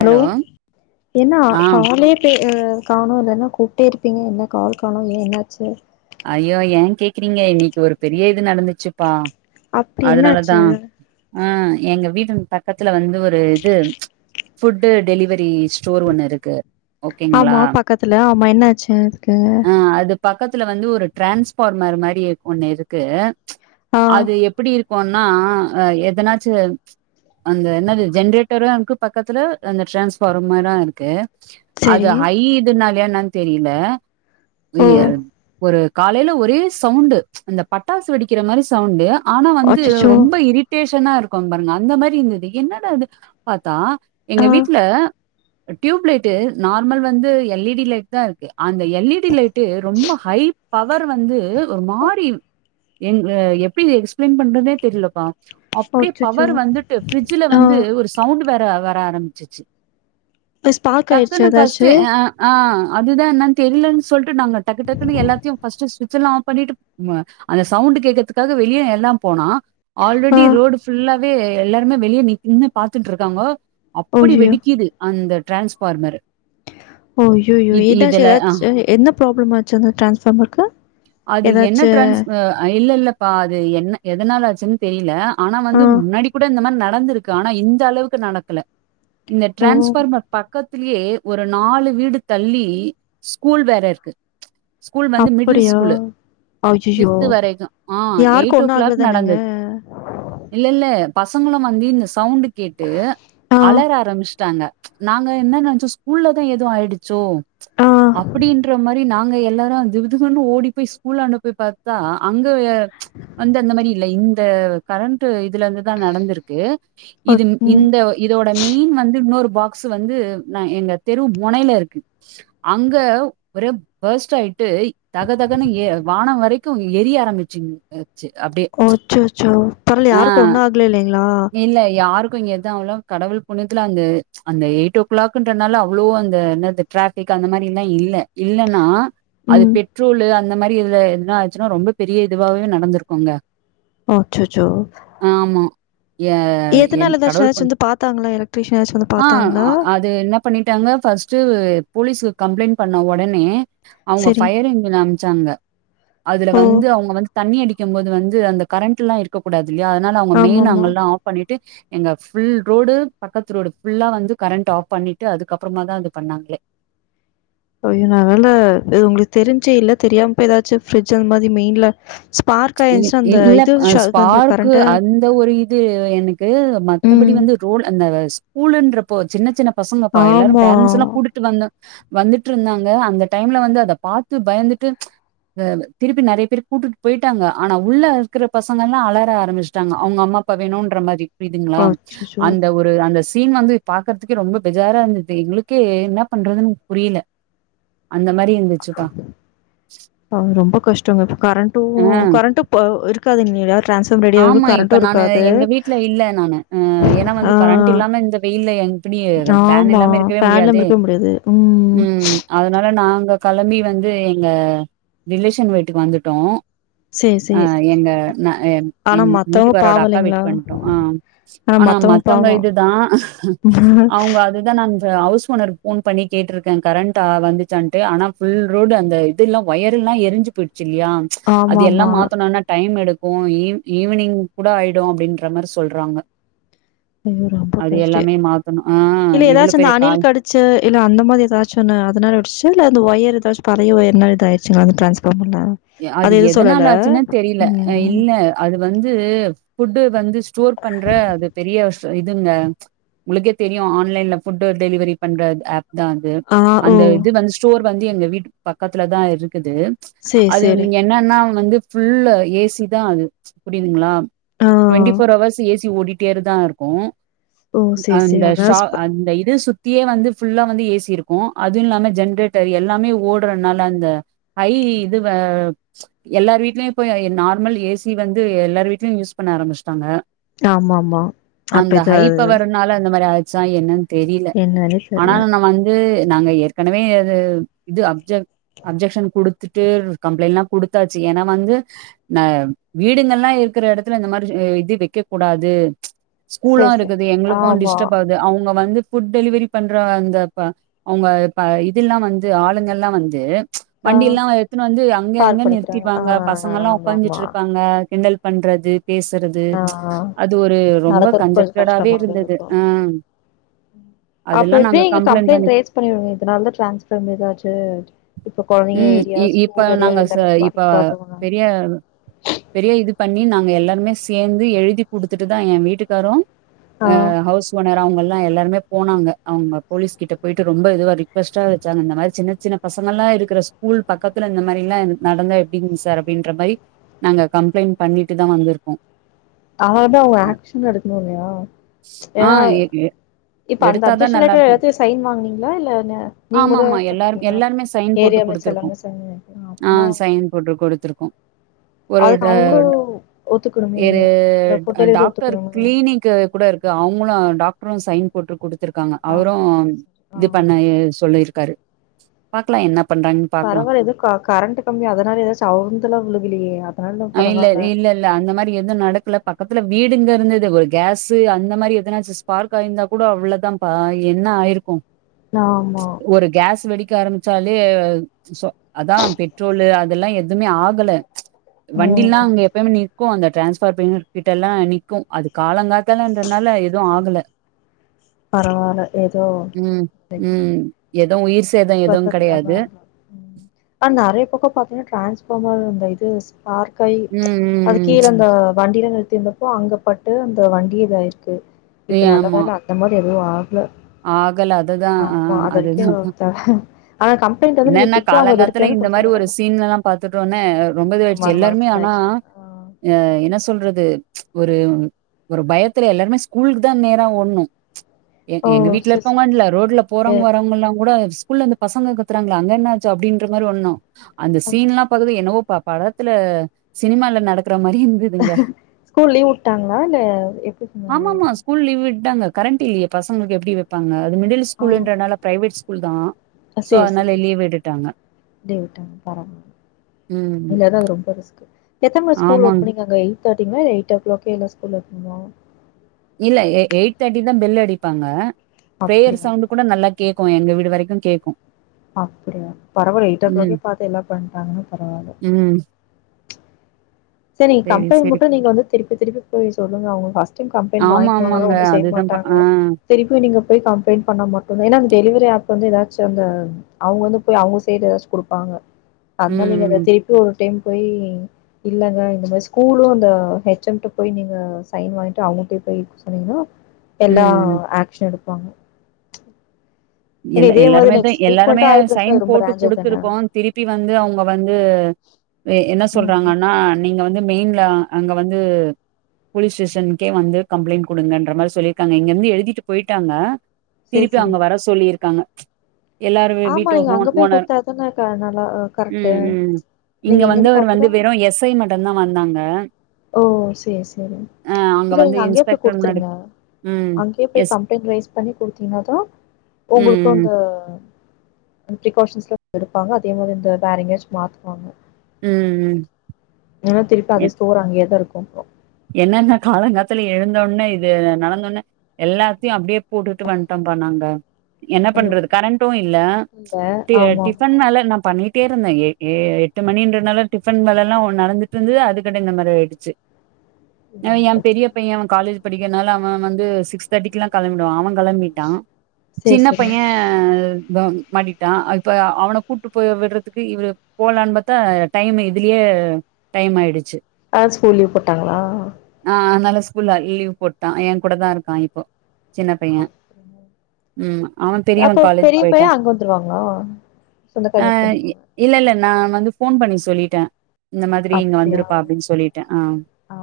Hello என்ன ஆ காலே பே ஆ காணோ இல்லன்னா கூப்ட்டே இருப்பீங்க என்ன கால் காணோ ஏ என்னாச்சு அய்யோ ஏ கேக்குறீங்க இன்னக்கி ஒரு பெரிய இது நடந்துச்சுப்பா அப்டி அதனாலதா என்னாச்சு ஆ எங்க வீட்டுன் பக்கத்துல வந்து ஒரு இது ஃபுட் டெலிவரி ஸ்டோர் ஒண்ணு இருக்கு ஓகேங்களா ஆமா பக்கத்துல ஆமா என்ன ஆச்சு அதுக்கு ஆ அது பக்கத்துல வந்து ஒரு டிரான்ஸ்பார்மர் மாரி ஒண்ணு இருக்கு ஆ அது எப்டி இருக் குன்னா எதனாச்சு அந்த என்னது ஜென்ரேட்டரு இருக்கு பக்கத்துல அந்த டிரான்ஸ்பார்மரு இருக்கு அது செரி ஹை இதுனாலயா என்னன்னு தெரில ஓ வியர் ஒரு காலேல ஒரே சவுண்ட் அந்த பட்டாசு வெடிக்கிற மாரி சவுண்ட் ஆனா வந்து அச்சச்சோ ரொம்ப இரிட்டேஷன் னா இருக்கு பாருங்க அந்த மாரி இருந்தது என்னடா அது பாத்தா ஆ எங்க வீட்ல டியூப் லைட்டு நார்மல் வந்து எல்இடி லைட்தா இருக்கு அந்த எல்இடி லைட்டு ரொம்ப ஹை பவர் வந்து ஒரு மாரி எங் எப்டி எக்ஸ்பிளைன் பண்றதுன்னே தெரிலப்பா அப்டியே அச்சச்சோ பவர் வந்துட்டு ப்ரிட்ஜில ஆ வந்து ஒரு சவுண்ட் வேற வர ஆரம்பிச்சுச்சு ஸ்பார்க் ஆயிடுச்சு டக்குன்னு ஃபஸ்ட் ஏதாச்சு ஆ ஆ அதுதா என்னானு தெரிலன் சொல்ட்டு நாங்க டக்கு டக் குனு எல்லாத்தியு ஃபஸ்ட்டு ஸ்விட்சல்லா ஆஃப் பண்ணிட்டு ம்ம அந்த சவுண்ட் கேக்கறதுக்காக வெளியே எல்லாம் போனா ஆ ஆல்ரெடி ரோடு ஃபுல்லாவே எல்லாருமே வெளியே நிக் நின்னு பாத்துட்டுருக்காங்க அப்பிடி ஐயோ வெடிக்கிது அந்த டிரான்ஸ்பார்மரு ஐய்யயோ என்னாச்சு அ ஏதாச்சு அஹா என்ன ப்ராப்ளமாச் சு அந்த டிரான்ஸ்பார்மருக்கு ஏதாச்சு இல்லெல்லப்பா அது என்ன எதனால ஆச்சு தெரில ஆனா ஆ வந்து முன்னடி கூட இந்த மாரி நடந்துருக்கு ஆனா இந் இந்தளவுக்கு நடக்கல இந்த ஓ டிரான்ஸ்பார்மர் பக்கத் த்துலியே ஒரு நாலு வீடு தள்ளி ஸ்கூல் வேறருக்கு ஸ்கூல் வந்து மிடில் அப்படியா ஸ்கூலு ஐயயோ திஃப்த்து வரைக்கு ஆ யாருக்கு எயிட் ஓ ஒண்ணு ஆகல கிளாக் நடந்த தானங்க இல்லெல்ல பசங்களும் வந்து இந்த சவுண்ட் கேட்டு ஆ அலர ஆரம்பிச்சு ட்டாங்க நாங்க என்ன நெனைச்சோ ஸ்கூல்ல தா எதுவு ஆயிடுச்சோ ஆ அப்டின்ற மாரி போய் நாங்க எல்லாரு திபுத்திபுனு ஓடி போய் ஸ்கூலாண்ட போய் பாத்தா அங்க வந்து அந்த மாரி இல்ல இந்த கரண்ட் இதுலந்துதா நடந்துருக்கு ஒ இது ம் இந்த இதோட மெயின் வந்து இன்னொரு பாக்ஸு வந்து நா எங்க தெரு மெனையில இருக்கு அங்க ஒரு பஸ்ட்டாயிட்டு தக தகன்னு ஏ வானோ வரைக்கு எரிய ஆரம்பிச்சுங் அ ச்சி அப்டே அச்சச்சோ பரவால்ல ஆ யாருக்கும் ஒண்ணும் ஆகல இல்லைங்களா? இல்ல யாருக்கு இங்க இருந்தாவுலு கடவுள் புண்ணியத்துல அந்த அந்த எயிட் ஓ கிளாக்குன்றனால அவ்ளோ அந்த என்னாது டிராபிக் அந்த மாரி ஏனா இல்ல இ னா அது ம் பெட்ரோல் அந்த மாரி இதுல எதுனா ஆச்சுன்னா ரொம்ப பெரிய இதுவாவே நடந்துருக்கோங்க அச்சச்சோ ஏ என் எதனால ஏதாச்சும் கடவுள் ஏதாச்சும் புண் வந்து பாத்தாங்களா? எலக்ட்ரீஷியன் ஏதாச்சும் வந்து ஆ பாத்தாங்களா? அ அது என்ன பண்ணிட்டாங்க ஃபர்ஸ்ட்டு போலீஸுக் கம்ப்ளைண்ட் பண்ண ஒடனே அவங்க சரி. ஃபயர் எஞ்ஜின் அமைச்சாங்க அதுல ஓ! வந்து அவுங்க வந்து தண்ணி அடிக்கும் போது வந்து அந்த கரண்ட்ல்லா இருக்கக் கூடாது இல்லையா அதனால அவங்க மெயின் ஆமாமா. அங்கல்லா ஆஃப் பண்ணிட்டு எங்க ஃபுல் ரோடு பக்கத்து ரோடு ஃபுல்லா வந்து கரண்ட் ஆஃப் பண்ணிட்டு அதுக்கப்பறமா தா அது பண்ணாங்ளே [inaudible] ஐயோ நல்லவேல உங்ளுக் தெரிஞ்சேல்ல தெரியாம போய் ஏதாச்சு ஃபிரிட்ஜி அந்த மாதிரி மெயின்ல சு இ இல்லப் அ ஸ்பார்க்கு கரண்ட்டு. அந்த ஒரு இது எனக்கு மத்தபடி ம். வந்து தோழ் அந்த ஸ்கூலன்றப்போ சின்ன சின்ன பசங்கப்பா எல்லாரும் ஆமா. பேரன்ட்ஸெல்லா கூட்டிட்டு வந்த வந்துட்டுருந்தாங்க அந்த டைம்ல வந்து அத பாத்து பயந்துட்டு அ ப்ப திருப்பி நறைய பேர் கூட்டிட்டு போயிட் ட்டாங்க ஆனா உள்ள இருக்கற பசங்கள்லா அலர ஆரம்பிச்சுட்டாங்க அவங்க அம்மா அப்பா வேனுன்ற மாரி புரியுதுங்களா அச்சச்சோ! அந்த ஒரு அந்த தீன் வந்து பாக்கற்துக்கே ரொம்ப பெஜாரா இருந்துந்தது எங்களுக்கே என்ன பண்றதுன்னு புரியல அந்த மாரி இருந்துச்சுப்பா ஆ ரொம்ப கஷ்டோங்க இப்ப கரண்ட்டு ஆ டு கரண்ட்டு ப்போ இருக்காதுங்ள ஆமா இப்ப நானு எங்க வீட்ல இல்ல நானு அ ஏன்னா வந்து ஆ. கரண்ட்டில்லாம இந்த வெயில்ல நாங்க இப்டியே ஃபேன் ஆமா. இல்லாம இருக்கவே ஃபேன் இல்லாம முடியாதே இருக்கவே முடியாது. ம் அதனால நாங்க களம்பி வந்து எங்க ரிலேஷன் வீட்டுக்கு வந்துட்டோ சரி, அ சரி. எங்க நா என் ஆனா எங்க மத்தவங்க வீட்டுக்காரோட பாவம் அக்கா இல்லைங்களா? வீட்டுக்கு வந்டோ ஆ ஆனா மத்தவங்க இதுதா அவுங்க அதுதா நா அஞ்ச ஹவுஸ் ஓனருக் ஃபோன் பண்ணி கேட்டுருக்கே கரண்ட்டு வந்துச்சான்டு ஆனா ஃபுல் ரோடு அந்த இதெல்லா‌ ஒயர் ஒயரல்லா எரிஞ்சு போயிட்ச்சில்லையா அது எல்லா ஆமாமா. மாத்தனுன்னா டைமெடுக்கு ஈவ் ஈவினிங் கூட ஆயிடு அப்டின்ற மாரி சொல்றாங்க அய்யோ ரொம்ப அது கஷ்டே எல்லாமே மாத்தணு ஆ இல்ல இவ்வளவு ஏதாச்சு அந்த பெரிய அணில் கால் கடுச்ச இல்ல அந்த மாதிரி எதாச்சோன அதனால வெடிச்சா இல்ல அந்த ஒயர் எதாச்சு பழய வொயர்னால இதா ஆயிருச்சுங்களா அந்த டிரான்ஸ்ஃபாமு அது எதனால ஆச்சுன்னா தெரில ம். இல்ல அது வந்து ஃபுட்டு வந்து ஸ்டோர் பண்ற அது பெரிய இதுங்க உங்களுக்கே தெரியு ஆன்லைன்ல ஃபுட்டு டெலிவரி பண்ற ஆப் அதா அது ஆ, ஓ! அந்த இது வந்து ஸ்டோர் வந்து எங்க வீட்டு பக்கத்துலதா இருக்குது சரி, அது சரி. என்னன்னா வந்து ஃபுல்லு ஏசி தா அது புரியுதுங்களா ஆ. ட்வெண்ட்டி ஃபோர் ஹவர்ஸ் ஏசி ஓடிட்டேருதா இருக்கு ஓ! சரி, சரி. அந்த அதான் ஷா ஸ்ப அந்த இது சு தியே வந்து ஃபுல்லா வந்து ஏசி இருக்கு அதுவு இல்லாம ஜென்ரேட்டர் எல்லாமே ஓடுறதுனால அந்த ஹை எல்லார் வீட்லயு போய் நார்மல் ஏசி வந்து எல்லார் வீட்லயு யூஸ் பண்ண ஆரம்பிச்ட்டாங்க ஆமாமா. அப்ப அந்த இது ஹை பவர்னால அந்த மாரி ஆயி சா என்னன்னு தெரில என்னன்னே ஆனா தெரியல. நா வந்து நாங்க ஏற்கனவே அது இது அப்ஜ அப்ஜெக்ஷன் குடுத்து கம்ப்ளைன்லா குடுத்தாச்சு ஏன்னா வந்து நா வீடுங்கல்லா இருக்கற எடத்துல இந்த மாரி வெக் வெக்ககூடாது ஸ்கூலு சரி, சரி. இருக்குது எங்களுக்கு ஆமா. டிஸ்டப் ஆவுது அவுங்க வந்து ஃபுட் டெலிவரி பண்ற அந்த ப அவுங்க ப இதெல்லா வந்து ஆளுங்கல்லா வந்து ஆ. வண்டில்லா எடுத்துன்னு வந்து அங்கே கால் இங்கன்னு பண்ணிக்கிறாங்க ஆ நிறுத்திருவாங்க பசங்க எல்லா ஆமா ஆமா உக்காஞ்சிட்டு இருப்பாங்க கிண்டல் பண்றது பேசறது ஆ அது ஒரு ரொம்ப நடக்கறது கொஞ்சோ கஞ்சக்டடாவே கஷ்டமாவே இருந்தது இருக்கு ஆஹ் அப்ப எப்பே இங்க கம்ப்ளைண்ட் ரேஸ் பண்ணிடுங்க இதனால தா டிரான்ஸ்ஃபாம் இதாச்சு இப்ப கொழந்தைங்க ம். ஏறி இ இப்ப நாங்க ச இப்ப பெரிய பெரிய இது பண்ணி நாங் எல்லாருமே சேந்து எழுதி குடுத்துட்டு தா ஏ வீட்டுக்காரு ஆ அ ஹவுஸ் ஓனர் அவுங்க எல்லாருமே போனாங்க அவுங்க போலீஸ் கிட்ட போயிட்டு ரொம்ப இதுவா ரிக்வஸ்டா வச்சாங்க இந்த மாதிரி சின்ன சின்ன பசங்கல்லா இருக்கற ஸ்கூல் பக்கத்துல இந்த மாரில்லா நடந்தா எப்டிங் சார் அப்டின்ற மாரி நாங்க கம்ப்ளைண்ட் பண்ணிட்டு தா வந்திருக்கோ அததா அவுங்க ஆக்ஷன் எடுக்கணு இல்லையா ஏன்னா ஆஹ் இருக்கு இப்ப அந்த எடுத்தாதா அப்ஜெக்ஷன் நல்லா லெட்டர் இருக்கு எல்லாத்தையு சைன் வாங்குனீங்களா இல்ல ந நீங்க மட்டு ஆமாமா எல்லாரு போட்ருக்கீங்களா எல்லாருமே சைன் போட்டு ஏரியா மேட்ச் குடுத்துருக்கோ எல்லாமே சைன் வாங்கிருக்கீங்க அப்பனா ஆஹ் சைன் போட்டு குடுத்துருக்கோ ஒரு அதுக்கு டா அவங்களு ஒத்துக்கணுமே இரு அந்த ஃபுட் டெலிவரி டாக்டர் ஒத்துக்கணுமே க்ளீனிக் கூட இருக்க அவுங்களு டாக்ட்ரு சைன் போட்டு குடுத்திருக்காங்க அவரு அப்போ சரி இது பண்ண ஆ சொல்லிருக் காரு பாக்கலா என்ன பண்றாங்கன்னு பாக்லா பரவால்ல எதோ கரண்ட் கம்பி அதனால எதாச்சு அவுந்துலா உளுகலியே அஹ் இல்ல இல்ல இல்ல அந்த மாரி எதுவு நடக்கல பக்கத்துல வீடுங்க இருந்தது ஒரு கேஸு அந்த மாரி எதனாச்சு ஸ்பார்க் ஆயிருந்தா கூட அவ்ளதாப என்ன ஆயிருக்கு ஆமா ஒரு கேஸ் வெடிக்க ஆரம்பிச்சாலே சோ அதா பெட்ரோலு அதெல்லா எதுமே ஆகல வண்டில்லா ம் அங்க எப்பமே நிற் க்கு அந்த ட்ரான்ஸ்ஃபார் பின் கிட்ட எல்லா நிக்கு அது காலங்காத்தலன்றதனால எதுவு ஆகல பரவால்ல ஏதோ உம் உம் எ பக்கத்தாப்பா நெறைய பக்கோ பாத்தீங்கன்னா டிரான்ஸ் ஃபாமர் அந்த இது ஸ்பார்க் ஆயி ம், அது ம், கீழ அந்த வண்டில திந்தப்போ அங்க பட்டு அந்த வண்டி இதாயிருக்கு இப்ப ம். நல்ல ஆமா. வேல அந்த மாரி எதுவு ஆகல ஆகல அதுதா ஆமா ஆஹ் அது வரைக்கு அதுதாப்ப த ஆனா கம்ப்ளைண்ட் வந்து நீங்க என்னன்னா திருப்பி அவுங்க அத காலங்காத்தால ரிட்டன் இந்த மாரி ஒரு குடுத்துருங்க சீன்ல எல்லா பாத்துட்டோனே ரொம்ப ம இதுவாயி எல்லாருமே மனசு ஆனா ஆயிடுச்சு ஆ என்ன சொல்றது ஒரு ஒரு பயத்துல எல்லாருமே ஸ்கூலுக்கு தா நேரா ஓட்னோ ஓ எங்க வீட்ல செரி இருக்கவங்கன்ல ரோட்ல செரி போறவங்க வரவங்கல்லா கூட ஸ்கூல்ல அந்தபசங்க கத்துறாங்ள அங்க என்னாச்சு அப்படின்ற மாரி ஒட்ணும் அந்த சீன்ல்லாம் பாத்தது என்னவோ ப படத்துல சினிமால நடக்க ற மாரி இருந்துதுங்க ஸ்கூல் லீவ் விட்டாங்களா இல்ல எப்டி சொன்னாங்க ஆமாமா ஸ்கூல் லீவ் விட் டாங்க கரண்ட் இல்லையே பசங்களுக்கு எப்படி வப்பாங்க அது மிடில் ஸ்கூல்ன்றனால பிரைவேட் ஸ்கூல் தா அ சேரி சேரி டே விட்டாங்க ப ம் இல்லனா அது ரொம்ப ரிஸ்கு எத்த மணி ஸ்கூல் ஆமாங் ஓப்பனிங் அங்க எய்ட் தேர்ட்டிங்ளா இல்ல எயிட்டோ கிளாக்கே எல்லா ஸ்கூல் ஓப்பணா இல்ல எ எயிட் தேர்ட்டி தா பெல் அடிப்பாங்க ப்ரேயர் அப்டியா சவுண்டு கூட நல்லா கேக்கு எங்க வீடு வரைக்கு கேக்கு அப்டியா பரவால்ல எயிட் ஓ கிளாக்கே பாத்து எல்லா பண்றாங்கன்னா பரவால்ல ம் சரி கம்ப்ளைண்ட் மட்டு நீங்க வந்து திருப்பி திருப்பி போய் சொல்லுங்க அவங்களுக்கு ஃபர்ஸ்ட் டைம் கம்ப்ளைண்ட் ஆமா வாங்கிகுவாங்க ஆனா ஆமாங்க ஒன்னு செய்ய அதுதான் ப மாட்டாங்க ஆ திருப்பி நீங்க போய் கம்ப்ளைண்ட் பண்ணா மட்டுதா ஏன்னா அந்த டெலிவரி ஆப் வந்து ஏதாச்சு அந்த அவங்க வந்து போய் அவங்க சைடு ஏதாச்சு கொடுப்பாங்க அதனால நீங்க ம் திருப்பி ஒரு டைம் போய் இல்லங்க இந்த மாரி ஸ்கூலு அந்த ஹெச் எம்ட போய் நீங்க சைன் வாய்ன்டு அவங்கள்ட்டயே போய் சொன்னீங்னா ம் எல்லா ம் ஆக்சன் எடுப்பாங்க ஏன்னா எல்ல இதே மாரி எல்லாருமே தா நெக்ஸ்ட் எல்லாருமே ஃப்ரீக்வென்ட்டா ஆயிட்டு இருந்துச்சுனா சைன் அது ரொம்ப போட்டு டேஞ்சர் தான குடுத்துருக்கோ திருப்பி வந்து அவுங்க வந்து என்ன ம் சொல்றாங்கன்னா நீங்க வந்து மெயின்ல அங்க வந்து போலீஸ் ஸ்டேஷனுக்கே வந்து கம்ப்ளைண்ட் குடுங்கன்ற மாரி சொல்லிருகாங்க இங்கிருந்து எழுதிட்டு போயிட்டாங்க சேரி திருப்பி சேரி அங்க வர சொல்லிருக்காங்க எல்லாரு ஆமா வீட்டு நீங்க ஓ அங்க போய் ஓனர் குடுத்தாதான க நல்லா கரெக்ட்டு ம் ம் இங்க நீங்க இங்கிருந்து வந்தவர் வந்து பாக்குதா வெறு எஸ்ஐ மட்டுதா வந்தாங்க ஓ சேரி சேரி அ அங்க இல்ல வந்து நீங்க அங்கயே போய் இன்ஸ்பெக்டர் முன்னாடி குடுத்துருங்க ம் அங்கேயே போய் எஸ் கம்ப்ளைண்ட் ரைஸ் பண்ணி கொடுத்தீனா தா ம் உங்களுக்கு அந்த பிரிகாஷன்ஸ்லா எடுப்பாங்க அதே மாரி இந்த வேற எங்கயாச்சு மாத்துவாங்க ம் ம் ம் ஏன்னா திருப்பி அதே ஸ்டோர் அங்கேயே தா இருக்கு அப்புற என்னன்ன காலங்காத்தல எழுந்தோனே இது நடந்தோனே எல்லாத்தையு அப்டியே போட்டுட்டு வன்ட்டோ பண்ணாங்க என்ன ஐயோ பண்றது கரண்டு இல்ல இல்ல டி ஆமா டிஃபன் ஆமா மேல ந பண்ணி ட்டே இருந்தே எ எ எட்டு மணின்றனால டிஃபன் வேல எல்லா நடந்துட்ருந்து அதுக்கட இந்த மாதிரி ஆயிடுச்சு இது என் ரொம்ப எ கஷ்டோ பெரியபைய அவ காலேஜ் படிக்கறனால அவ வந்து சிக்ஸ் தேர்டிக்கெல்லா கெளம்பிடுவா அவ கெளம்பிட்டா சேரி சின்ன சேரி பைய வ மாட்டிட்டா இப்ப அவன கூப்ட்டு போய் விடுறதுக்கு இவர் போலான்னு பாத்தா டைம் இதுலயே அ டைம் ஆயிடுச்சு அ ஸ்கூல் லீவு போட்டாங்களா ஆ அதனால ஸ்கூல்ல லீவ் போட்டா ஏ கூட தா இருக்கா இப்போ சின்ன பைய ம் அவ பெரியவ அப்போ காலேஜ் பெரிய பைய போயிட்டா அங்க வந்துருவாங்ளா சொந்தக்காரங்க அ வீட்டுக்கு வந்துருவாங்க இல்ல இல்ல நா வந்து ஃபோன் பண்ணி சொல்லிட்டே இந்த மாதிரி இங்க அப்டியா வந்திருப்பா அப்படின் சொல்லிட்டே அ ஆ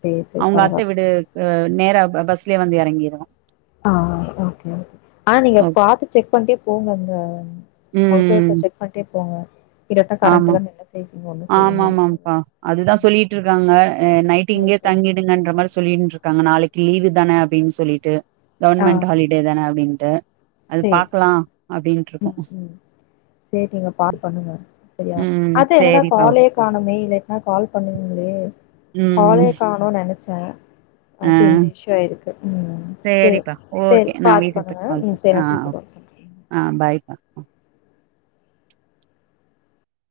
சேரி சேரி அவுங்க அத்த பரவால வீடு நேரா பஸ்லயே வந்து எறங்கிருவா அ ஓகே ஓகே ஆனா நீங்க ஓ பாத்து செக் பண்ட்டே போங்கங்க ஹவுஸ் ம் ஓனர்ட செக் பண்ட்டே போங்க இருட்ட கரண்ட் இல்ல என்ன செய் ஆமா ஆமாப்பா அதுதா சொல்லிட்டு இருக்காங்க நைட்டு் சேரி இங்கயே சேரி தங்கிடுங்கன்ற மாரி சொல்லிட்ரு க்காங்க நாளைக்கு லீவு தான அப்டின் சொல்லிட்டு ஆ கவர்மெண்ட் ஹாலிடே தான அப்டின்ட்டு அது சேரி பாக்லா சேரி அப்டின்ருக்கோ ம் ம் சேரி நீங்க கால் பண்ணுங்க சரியா ம். அது என்னடா சரிப்பா. காலே காணமே இல்லைனா கால் பண்ணுவீங்ளே ம். காலே காணோ நெனைச்சே ஆ அது இந்த இஷ்யு ஆயிருக்கு ம் செர் சரிப்பா. செரி ஓகே. நான் வீட்டுக்கு போய் கால் பாத்துபனுங்க பண் செரி ஆ. நா திருப்பி கால் பண்ர ஆ பாய்.